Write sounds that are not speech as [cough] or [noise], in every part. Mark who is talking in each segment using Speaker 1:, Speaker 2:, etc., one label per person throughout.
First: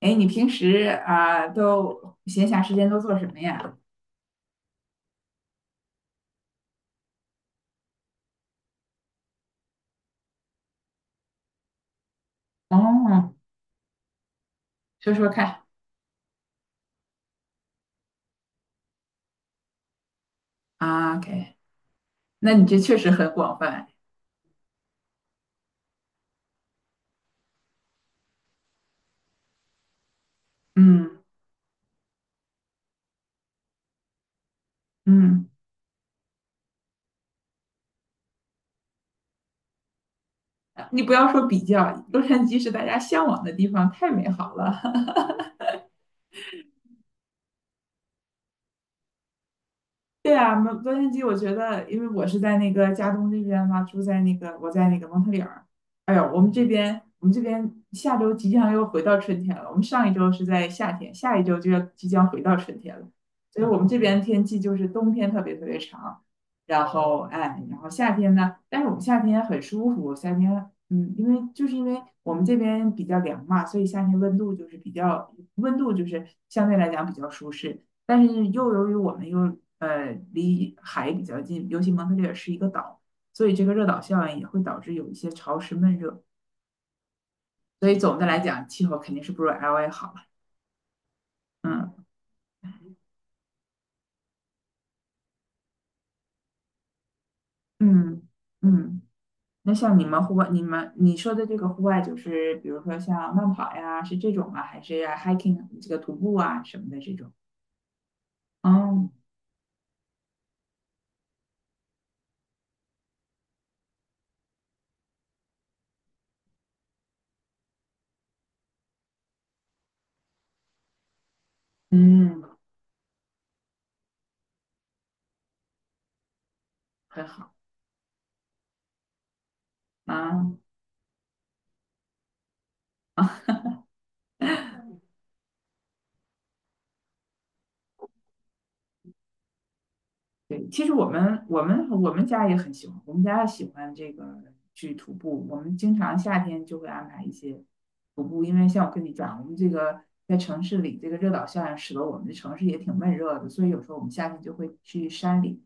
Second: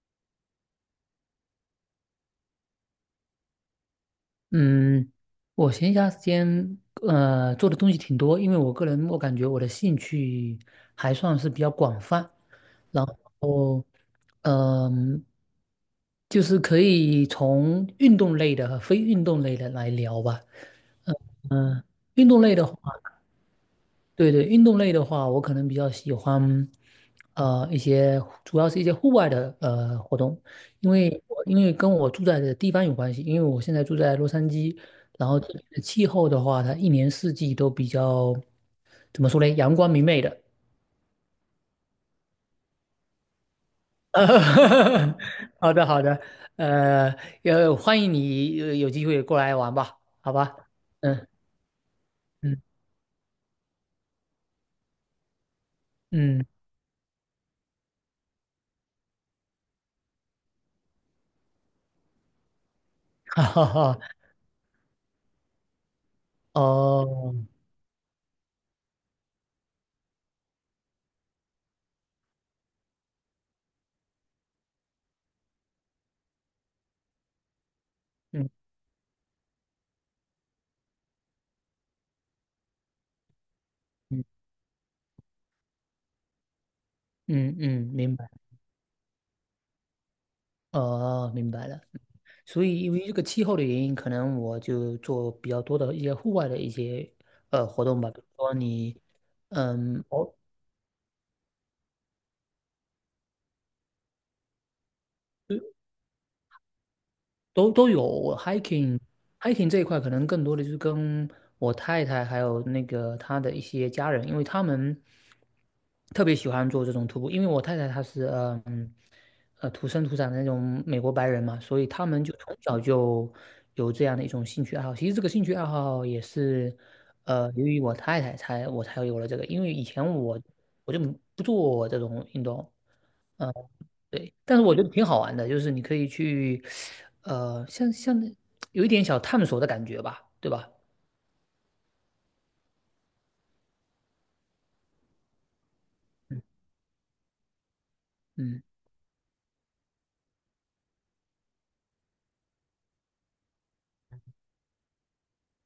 Speaker 1: 哎，你平时啊、都闲暇时间都做什么呀？
Speaker 2: 嗯，我闲暇时间做的东西挺多，因为我个人，我感觉我的兴趣还算是比较广泛，然
Speaker 1: 哦，
Speaker 2: 后
Speaker 1: 说
Speaker 2: 嗯、
Speaker 1: 说看
Speaker 2: 就是可以从运动类的和非运动类的来聊吧。
Speaker 1: 啊，OK，
Speaker 2: 运动
Speaker 1: 那
Speaker 2: 类
Speaker 1: 你
Speaker 2: 的话，
Speaker 1: 这确实很广泛。
Speaker 2: 对对，运动类的话，我可能比较喜欢，一些主要是一些户外的活动，因
Speaker 1: 嗯
Speaker 2: 为我因为跟我住在的地方有关系，因为我现在住在洛杉矶。然后
Speaker 1: 嗯，
Speaker 2: 这里的气候的话，它一年四季都比较，怎么说呢，阳光明媚的。
Speaker 1: 你不要说比较，洛杉矶是大家向往的地方，太美好了。[laughs]
Speaker 2: [laughs] 好的好的，呃，也欢迎你有机会过来玩吧，好
Speaker 1: 对啊，
Speaker 2: 吧。
Speaker 1: 蒙洛杉矶，
Speaker 2: 嗯
Speaker 1: 我觉得，因为我是在
Speaker 2: 嗯
Speaker 1: 那个加东这边嘛，住在那个我在那个蒙特利尔。哎呦，我
Speaker 2: 嗯。
Speaker 1: 们这边我们这边下周即将又回到春天了。我们上一周是在夏天，下一周就要即将回到春天了。
Speaker 2: [laughs] 哈
Speaker 1: 所
Speaker 2: 哈
Speaker 1: 以我们这
Speaker 2: 哈。
Speaker 1: 边天气就是冬天特别特别长，然后
Speaker 2: 哦。
Speaker 1: 哎，然后夏天呢，但是我们夏天很舒服，夏天嗯，因为因为我们这边比较凉嘛，所以夏天温度就是相对来讲比较舒适。但是
Speaker 2: 嗯
Speaker 1: 又由于我们又离海比较近，尤其蒙特利尔是一个岛，所以这个热岛效应
Speaker 2: 嗯
Speaker 1: 也会导致有一些潮湿闷热。
Speaker 2: 嗯嗯，
Speaker 1: 所以
Speaker 2: 明
Speaker 1: 总的
Speaker 2: 白。
Speaker 1: 来讲，气候肯定是不如 LA 好了。
Speaker 2: 哦，明白了。
Speaker 1: 嗯
Speaker 2: 所以因为这个气候的原因，可能我就做比较多的一些户外的一些活动吧，比
Speaker 1: 嗯
Speaker 2: 如说你，
Speaker 1: 嗯。那像
Speaker 2: 嗯，
Speaker 1: 你们
Speaker 2: 偶
Speaker 1: 户外，你说的这个户外，就是比如说像慢跑呀，是这种啊，还是 hiking 这个徒步啊什么的这种？
Speaker 2: 都有。我 hiking
Speaker 1: 哦，
Speaker 2: hiking 这一块可能更多的就是跟我太太还有那个她的一些家人，因为他们特别喜欢做这种徒步。因为我太太她是土生土长的那种美国白人嘛，所以他们就
Speaker 1: 嗯，
Speaker 2: 从小就有这样的一种兴趣爱好。其实这个兴趣爱好也是
Speaker 1: 很好
Speaker 2: 由于我太太才我才有了这个，因为以前
Speaker 1: 啊啊。
Speaker 2: 我
Speaker 1: 嗯
Speaker 2: 我就不做这种运动。嗯。对，但是我觉得挺好玩的，就是你可以去，像有一点小探索的感觉吧，对
Speaker 1: 对，
Speaker 2: 吧？
Speaker 1: 其实我们家也很喜欢，我们家喜欢这个去徒步，我们经常夏
Speaker 2: 嗯
Speaker 1: 天就会安排一些徒步，因
Speaker 2: 嗯
Speaker 1: 为像我跟你讲，我们这个在城市里，这个热岛效应使得我们的城市也挺闷热的，所以有时候我们夏天就会去山里，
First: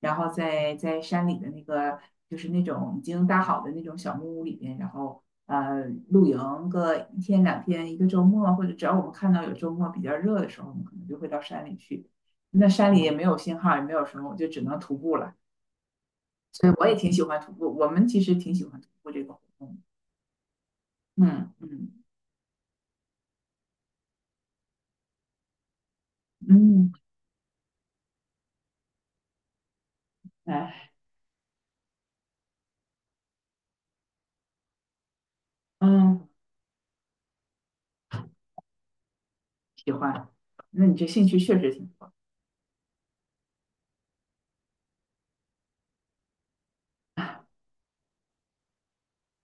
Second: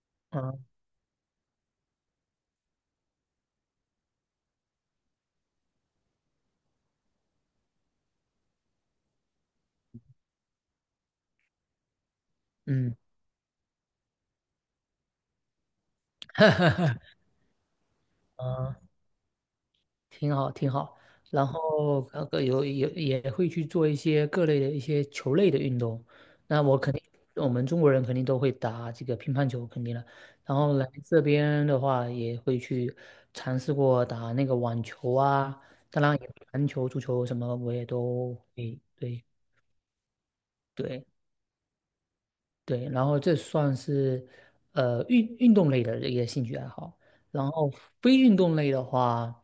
Speaker 1: 然后
Speaker 2: 嗯
Speaker 1: 在山里的那个就是那种已经搭好的那种小木屋里边，然后呃露营个一天两天，一个周末，或者只要我们看到有周末比较热的时候，我们可能就会到山里去。那山
Speaker 2: 嗯
Speaker 1: 里也没有信号，也没有什么，我就只能徒步了。对，我也挺喜欢徒步，我们其实挺喜
Speaker 2: 嗯。
Speaker 1: 欢徒步这个活动。
Speaker 2: 挺好挺好。然
Speaker 1: 嗯嗯
Speaker 2: 后那个也会去做一些各类的一些球类的运动。那我
Speaker 1: 嗯，
Speaker 2: 肯定，我们中国人肯定都会打这个乒乓球，肯定了。然后来
Speaker 1: 哎
Speaker 2: 这边的话，也会去尝试过打那个网球啊，当然
Speaker 1: 嗯，
Speaker 2: 也篮球、足球什么我也都会，对
Speaker 1: 喜欢。那你这
Speaker 2: 对。
Speaker 1: 兴趣确实挺多。
Speaker 2: 对，然后这算是运动类的一个兴趣爱好。然后非运动类的话，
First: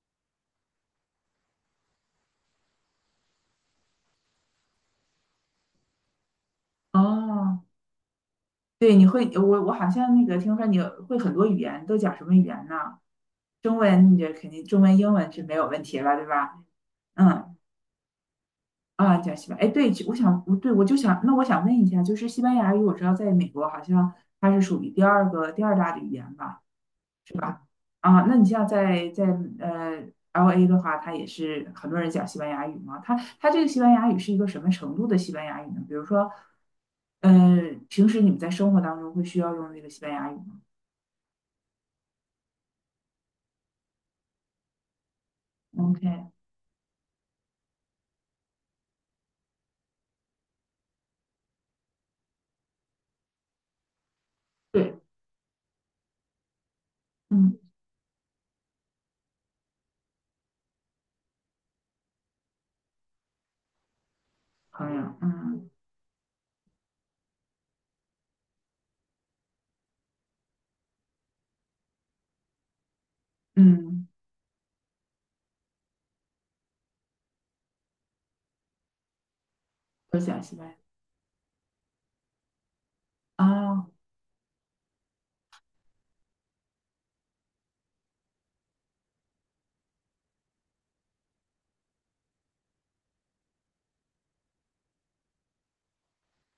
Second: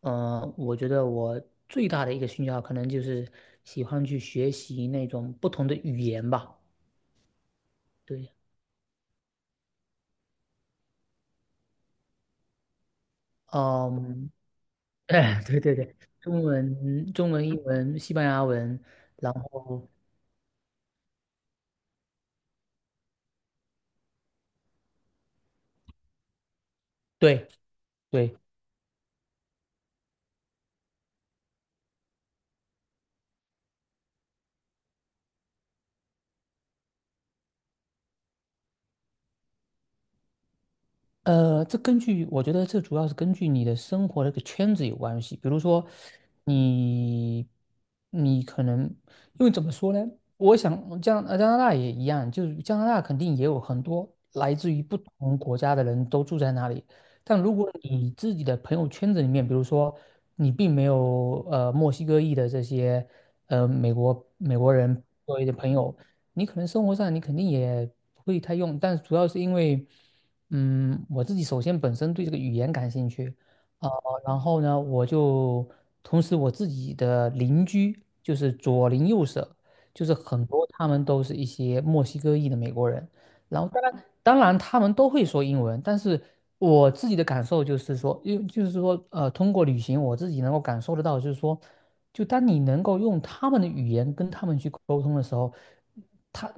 Speaker 2: 我觉得我最大的一个兴趣爱好可能就是喜欢去学习那种不同的语言吧。
Speaker 1: 哦，
Speaker 2: 对。
Speaker 1: 对，你会我我好像那个听说你会很多语言，都讲什么语言呢？中文你
Speaker 2: 嗯。
Speaker 1: 这肯定中文、
Speaker 2: [laughs]
Speaker 1: 英文
Speaker 2: 哎
Speaker 1: 是没
Speaker 2: 对
Speaker 1: 有
Speaker 2: 对
Speaker 1: 问
Speaker 2: 对，
Speaker 1: 题了，对
Speaker 2: 中
Speaker 1: 吧？
Speaker 2: 文、中文、
Speaker 1: 嗯
Speaker 2: 英文、西班牙文。
Speaker 1: 啊，
Speaker 2: 然
Speaker 1: 讲西班牙。哎，
Speaker 2: 后
Speaker 1: 对，我想，我对我就想，那我想问一下，就是西班牙语，我知道在美国好像它是属于第二大的语言吧？
Speaker 2: 对
Speaker 1: 啊，那
Speaker 2: 对。
Speaker 1: 你像在呃 LA 的话，它也是很多人讲西班牙语嘛。它这个西班牙语是一个什么程度的西班牙语呢？比如说，呃，平时你们在生活当中会需要用这个西班牙语吗
Speaker 2: 这根据我觉得这主要是根据你的生活的一个圈子有关系。比如说
Speaker 1: ？OK，
Speaker 2: 你，你可能，因为怎么说呢？我想加拿大也一样，就是加拿大肯定也有很多来自于
Speaker 1: 对，
Speaker 2: 不同国家的人都住在那里。但如
Speaker 1: 嗯，
Speaker 2: 果你自己的朋友圈子里面，比如说你并没有墨西哥裔的这些美国人
Speaker 1: 朋友，
Speaker 2: 作为的
Speaker 1: 嗯
Speaker 2: 朋友，你可能生活上你肯定也不会太用，但主要是因为，我自己首先本身对这个语言感兴趣。呃，
Speaker 1: 嗯，
Speaker 2: 然后呢，同时我自己的邻居就是左邻右舍，就是
Speaker 1: 都讲
Speaker 2: 很
Speaker 1: 西
Speaker 2: 多
Speaker 1: 班
Speaker 2: 他们都是一些墨西哥裔的美国人。
Speaker 1: 牙
Speaker 2: 然后当
Speaker 1: 啊，
Speaker 2: 然当然他们都会说英文，但是。我自己的感受就是说，因为就是说，通过旅行，我自己能够感受得到，就是说，就当你能够用他们的语言跟他们去沟通的时候，他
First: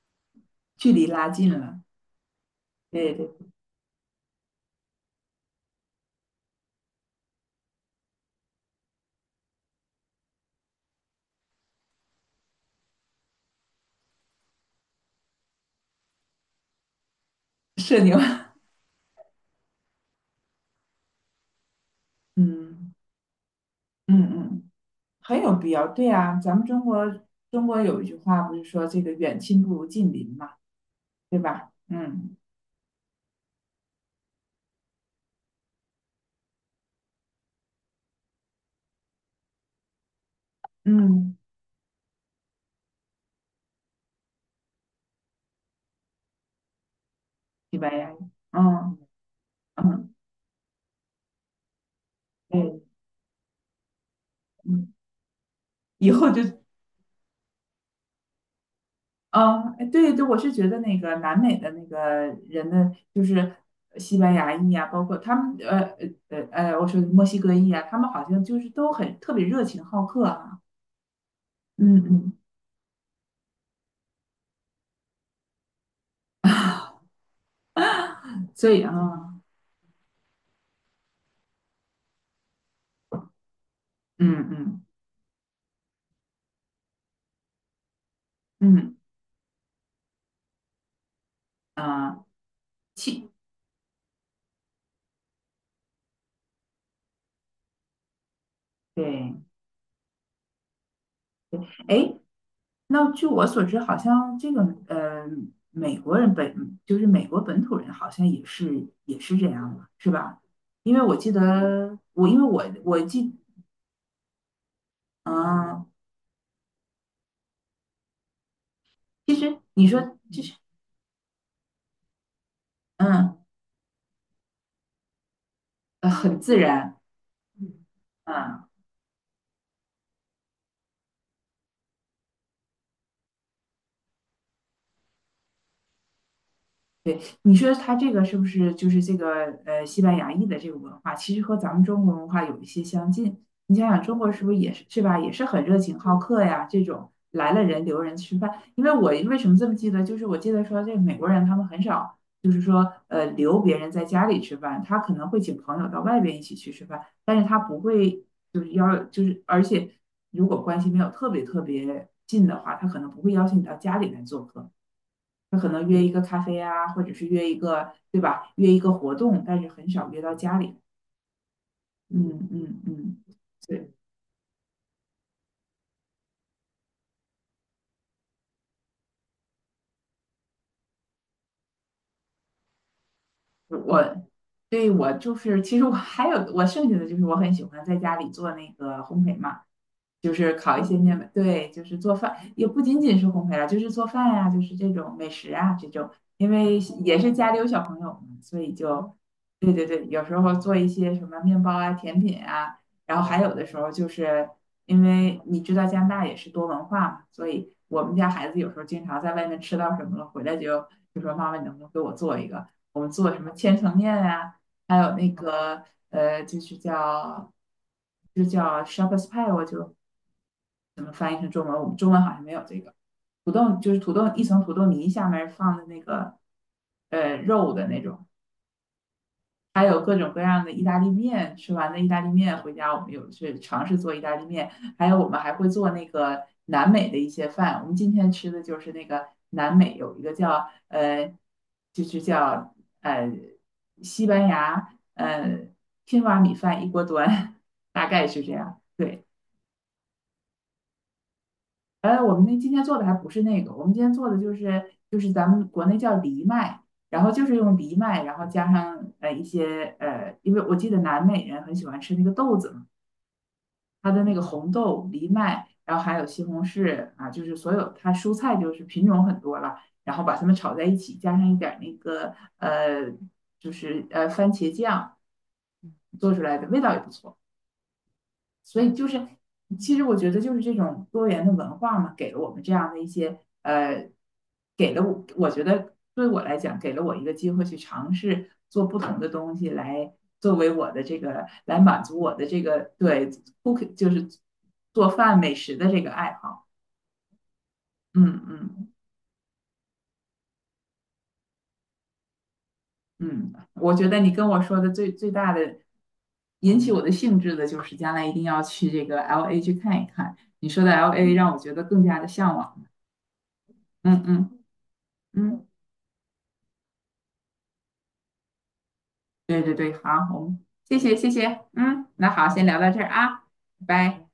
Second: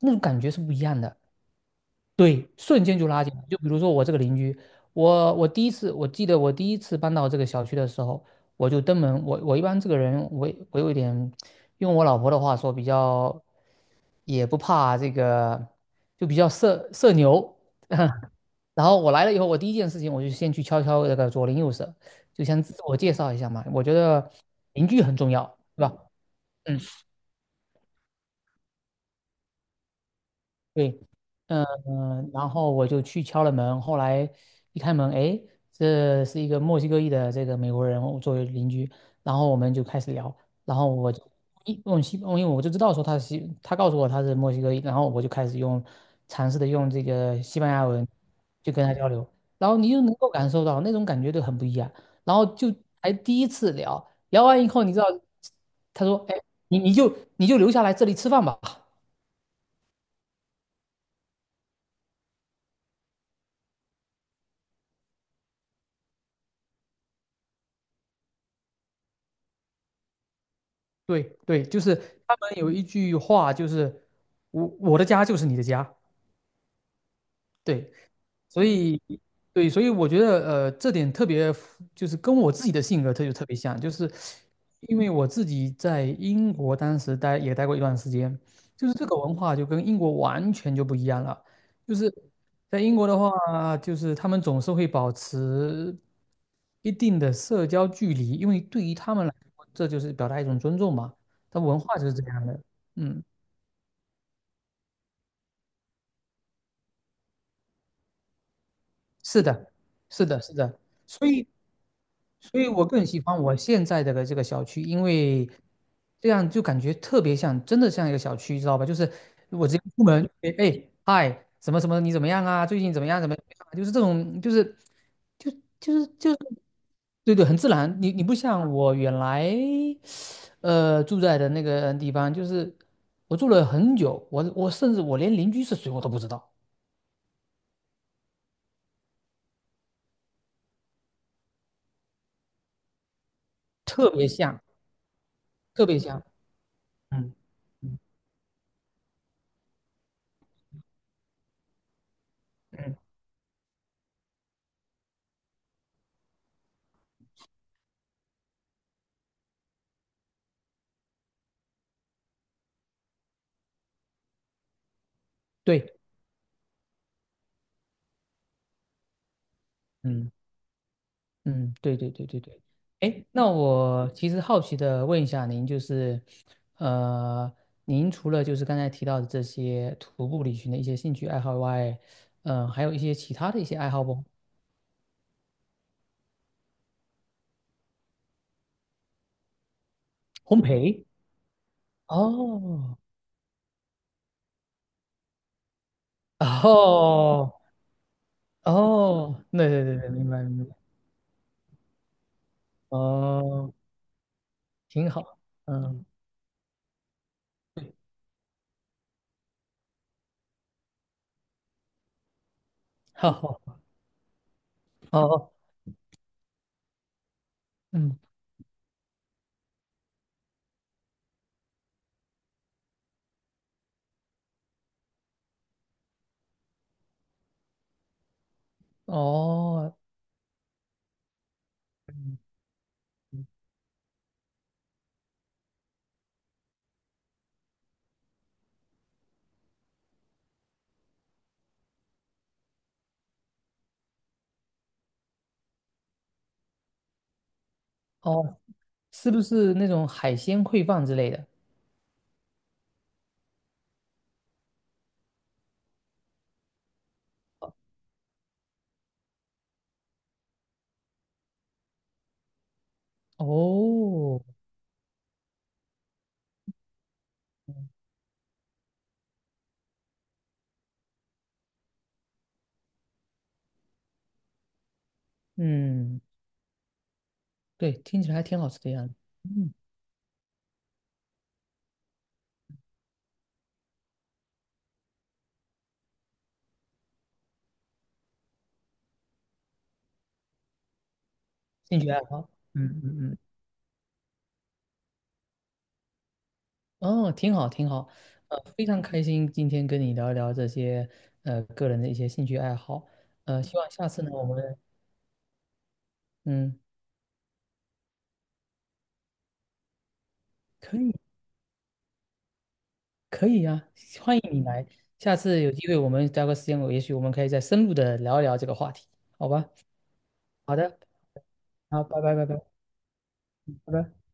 Speaker 2: 那种感觉是不一
Speaker 1: 距
Speaker 2: 样
Speaker 1: 离
Speaker 2: 的。
Speaker 1: 拉近了，
Speaker 2: 对，瞬间就
Speaker 1: 对
Speaker 2: 拉
Speaker 1: 对，
Speaker 2: 近了，就比如说我这个邻居，我记得我第一次搬到这个小区的时候，我就登门。我一般这个人，我有一点，用我老婆的话说，比较也不怕这个，就比较社牛。
Speaker 1: 社牛，
Speaker 2: [laughs] 然后我来了以后，我第一件事情我就先去敲敲这个左邻右舍，
Speaker 1: [laughs]
Speaker 2: 就先自
Speaker 1: 嗯
Speaker 2: 我介绍一下嘛。我觉
Speaker 1: 嗯
Speaker 2: 得
Speaker 1: 嗯，
Speaker 2: 邻居很重
Speaker 1: 很有
Speaker 2: 要，
Speaker 1: 必
Speaker 2: 对
Speaker 1: 要。
Speaker 2: 吧？
Speaker 1: 对啊，咱们
Speaker 2: 嗯。
Speaker 1: 中国中国有一句话不是说这个远亲不如近邻嘛，
Speaker 2: 对。
Speaker 1: 对吧？嗯
Speaker 2: 然后我就去敲了门，后来一开门，哎，这是一个墨西哥裔的这个美国人我作为邻居。然后我们就开始聊，然后我就
Speaker 1: 嗯。
Speaker 2: 一用西，因为我就知道说他是西，他告诉我他是墨西哥裔。然后我就开始尝试的用这个西班
Speaker 1: 西
Speaker 2: 牙
Speaker 1: 班
Speaker 2: 文
Speaker 1: 牙语，
Speaker 2: 就跟他
Speaker 1: 嗯
Speaker 2: 交流，然后你就
Speaker 1: 嗯，
Speaker 2: 能够感受到那种感觉就很不一样，然后就
Speaker 1: 对，
Speaker 2: 还第一次聊，聊完以后
Speaker 1: 嗯，
Speaker 2: 你知道，他
Speaker 1: 以
Speaker 2: 说，
Speaker 1: 后
Speaker 2: 哎，
Speaker 1: 就，
Speaker 2: 你就留下来这里吃饭吧。
Speaker 1: 嗯，哎对对，我是觉得那个南美的那个人的，就是西班牙裔啊，包括他们，我说墨西哥裔啊，他们好像就是都很特别热情好客啊，
Speaker 2: 对对，就是
Speaker 1: 嗯嗯，
Speaker 2: 他们有一句话，就是我的家就是你的家。对。所
Speaker 1: 所以啊，
Speaker 2: 以对，所以我觉得这点特别符就是跟我自己的性格就特别像，就是
Speaker 1: 嗯嗯
Speaker 2: 因为我自己在英国当时待也待过一段时间，就是
Speaker 1: 嗯
Speaker 2: 这个文化就跟英国完全就不一样了。就是
Speaker 1: 啊，
Speaker 2: 在英国的
Speaker 1: 气，
Speaker 2: 话，就是他们总是会保持一定的社交距离，因为对于他们来
Speaker 1: 对，
Speaker 2: 说，这就是表达一种尊重嘛，他文化就是
Speaker 1: 哎，
Speaker 2: 这样的。
Speaker 1: 那
Speaker 2: 嗯，
Speaker 1: 据我所知，好像这个呃，美国人本就是美国本土人，好像也是也是
Speaker 2: 是
Speaker 1: 这
Speaker 2: 的，
Speaker 1: 样的，是
Speaker 2: 是
Speaker 1: 吧？
Speaker 2: 的，是的。
Speaker 1: 因为我
Speaker 2: 所
Speaker 1: 记
Speaker 2: 以，
Speaker 1: 得我，因为
Speaker 2: 所
Speaker 1: 我
Speaker 2: 以我
Speaker 1: 我
Speaker 2: 更喜
Speaker 1: 记，
Speaker 2: 欢我现在的这个小区，因为
Speaker 1: 嗯、
Speaker 2: 这样就感觉特别像，真的像一个小区，知道吧？就是
Speaker 1: 其实
Speaker 2: 我直接
Speaker 1: 你说
Speaker 2: 出门，
Speaker 1: 就是
Speaker 2: 哎哎，嗨，什么什么，你怎么样啊？最近怎么样？怎么样
Speaker 1: 嗯
Speaker 2: 啊就是这种，就就是就是，
Speaker 1: 很自然，
Speaker 2: 对对，很自然。你不
Speaker 1: 嗯、
Speaker 2: 像我原来住在的那个地方，就是我住了很久，我甚至我连邻居是谁我都不知道。
Speaker 1: 对，你说他这个是不是就是这个西班牙裔的这个文化，其实和咱们中国文化有一些相近。你想想，
Speaker 2: 特
Speaker 1: 中
Speaker 2: 别
Speaker 1: 国是不是
Speaker 2: 像，
Speaker 1: 也是是吧，也是很热
Speaker 2: 特
Speaker 1: 情
Speaker 2: 别
Speaker 1: 好
Speaker 2: 像。
Speaker 1: 客呀？这种
Speaker 2: 嗯
Speaker 1: 来了人
Speaker 2: 嗯
Speaker 1: 留人吃饭。因为我为什么这么记得，就是我记得说这美国人他们很少，就是说
Speaker 2: 嗯。
Speaker 1: 留别人在家里吃饭，他可能会请朋友到外边一起去吃饭，但是他不会就是要就是而且如果关系没有特别特别近的话，他可能不会邀请你到家里来做客。他可能
Speaker 2: 对。
Speaker 1: 约一个咖啡啊，或者是约一个，对吧？约一个活动，但是很少约
Speaker 2: 嗯。
Speaker 1: 到家里。
Speaker 2: 嗯，对对对对
Speaker 1: 嗯
Speaker 2: 对。
Speaker 1: 嗯嗯，
Speaker 2: 哎，那
Speaker 1: 对，
Speaker 2: 我其实好奇的问一下您，就是，呃，您除了就是刚才提到的这些徒步旅行的一些兴趣爱好外，还有一些其他的一些爱好
Speaker 1: 我
Speaker 2: 不？
Speaker 1: 对我就是，其实我还有我剩下的就是我很喜欢在家里做那个烘焙嘛。就是
Speaker 2: 烘
Speaker 1: 烤一些
Speaker 2: 焙。
Speaker 1: 面包对，就是做饭，也不
Speaker 2: 哦，
Speaker 1: 仅仅是烘焙了，就是做饭呀、就是这种美食啊，这种，因为也是家
Speaker 2: 哦，
Speaker 1: 里有小朋友嘛，所以就，
Speaker 2: 哦，对
Speaker 1: 对
Speaker 2: 对
Speaker 1: 对
Speaker 2: 对
Speaker 1: 对，
Speaker 2: 对，
Speaker 1: 有
Speaker 2: 明
Speaker 1: 时
Speaker 2: 白
Speaker 1: 候
Speaker 2: 明白，
Speaker 1: 做一些什么面包啊、甜品啊，然后还有的
Speaker 2: 哦，
Speaker 1: 时候就是因
Speaker 2: 挺好，
Speaker 1: 为你知道加
Speaker 2: 嗯，
Speaker 1: 拿大也是多文化嘛，所以我们家孩子有时候经常在外面吃到什么了，回来就就说妈妈，你能不能给我做一个？我们做
Speaker 2: 好
Speaker 1: 什么
Speaker 2: 好，
Speaker 1: 千层面啊，还有那
Speaker 2: 哦，
Speaker 1: 个就是叫。
Speaker 2: 嗯，
Speaker 1: 就叫 s h a k h e r d s pie，我就怎么翻译成中文？我们中文好像没有这个土豆，就是土豆一层土豆泥下面放的那个肉的那种，还
Speaker 2: 哦，
Speaker 1: 有各种各样的意大利面。吃完的意大利
Speaker 2: 嗯
Speaker 1: 面回家，我们有去尝试做意大利面，还有我们还会做那个南美的一些饭。我们今天吃的就是那个南美有一个叫就是叫呃西班牙天蛙米饭一锅端，[laughs] 大概
Speaker 2: 哦
Speaker 1: 是这
Speaker 2: 哦，
Speaker 1: 样。对。
Speaker 2: 是不是那种海鲜烩饭之类的？
Speaker 1: 我们那今天做的还不是那个，我们今天做的就是咱们国内叫藜麦，然后就是用藜麦，然后加上一些，因为我记得南美人很喜欢吃那个豆子嘛，它的那个
Speaker 2: 哦，
Speaker 1: 红豆、藜麦，然后还有西红柿啊，就是所有它蔬菜就是品种很多了，然后把它们炒在一起，加上一点儿那个呃就是番茄酱
Speaker 2: 嗯，
Speaker 1: 做出来的味道也不错。
Speaker 2: 对，听起来还挺好吃
Speaker 1: 所
Speaker 2: 的
Speaker 1: 以就
Speaker 2: 样子。
Speaker 1: 是，
Speaker 2: 嗯，
Speaker 1: 其实我觉得就是这种多元的文化嘛，给了我们这样的一些，给了我，我觉得对我来讲，给了我一个机会去尝试做不同的东西，来作为我的这个来
Speaker 2: 兴
Speaker 1: 满
Speaker 2: 趣
Speaker 1: 足
Speaker 2: 爱
Speaker 1: 我的
Speaker 2: 好。
Speaker 1: 这个
Speaker 2: 嗯
Speaker 1: 对
Speaker 2: 嗯
Speaker 1: cook 就是做饭美食的这个爱好。
Speaker 2: 嗯。哦，挺好挺好。
Speaker 1: 嗯
Speaker 2: 非
Speaker 1: 嗯
Speaker 2: 常开心今天跟你聊一聊这些个人的一些兴趣爱好。
Speaker 1: 嗯，
Speaker 2: 希望
Speaker 1: 我觉
Speaker 2: 下
Speaker 1: 得
Speaker 2: 次
Speaker 1: 你
Speaker 2: 呢我
Speaker 1: 跟我说
Speaker 2: 们
Speaker 1: 的最大的引
Speaker 2: 嗯
Speaker 1: 起我的兴致的就是将来一定要去这个 LA 去看一看。你说的
Speaker 2: 可以。
Speaker 1: LA 让我觉得更加的向往。
Speaker 2: 可以呀、
Speaker 1: 嗯
Speaker 2: 欢迎
Speaker 1: 嗯
Speaker 2: 你来，下次
Speaker 1: 嗯。
Speaker 2: 有机会我们找个时间，我也许我们可以再深入的聊一聊这个话题，好
Speaker 1: 对
Speaker 2: 吧？
Speaker 1: 对对，好，我们
Speaker 2: 好
Speaker 1: 谢
Speaker 2: 的，
Speaker 1: 谢谢谢，
Speaker 2: 好，
Speaker 1: 嗯，
Speaker 2: 拜
Speaker 1: 那
Speaker 2: 拜拜
Speaker 1: 好，
Speaker 2: 拜
Speaker 1: 先聊到这儿啊，
Speaker 2: 拜
Speaker 1: 拜
Speaker 2: 拜。
Speaker 1: 拜。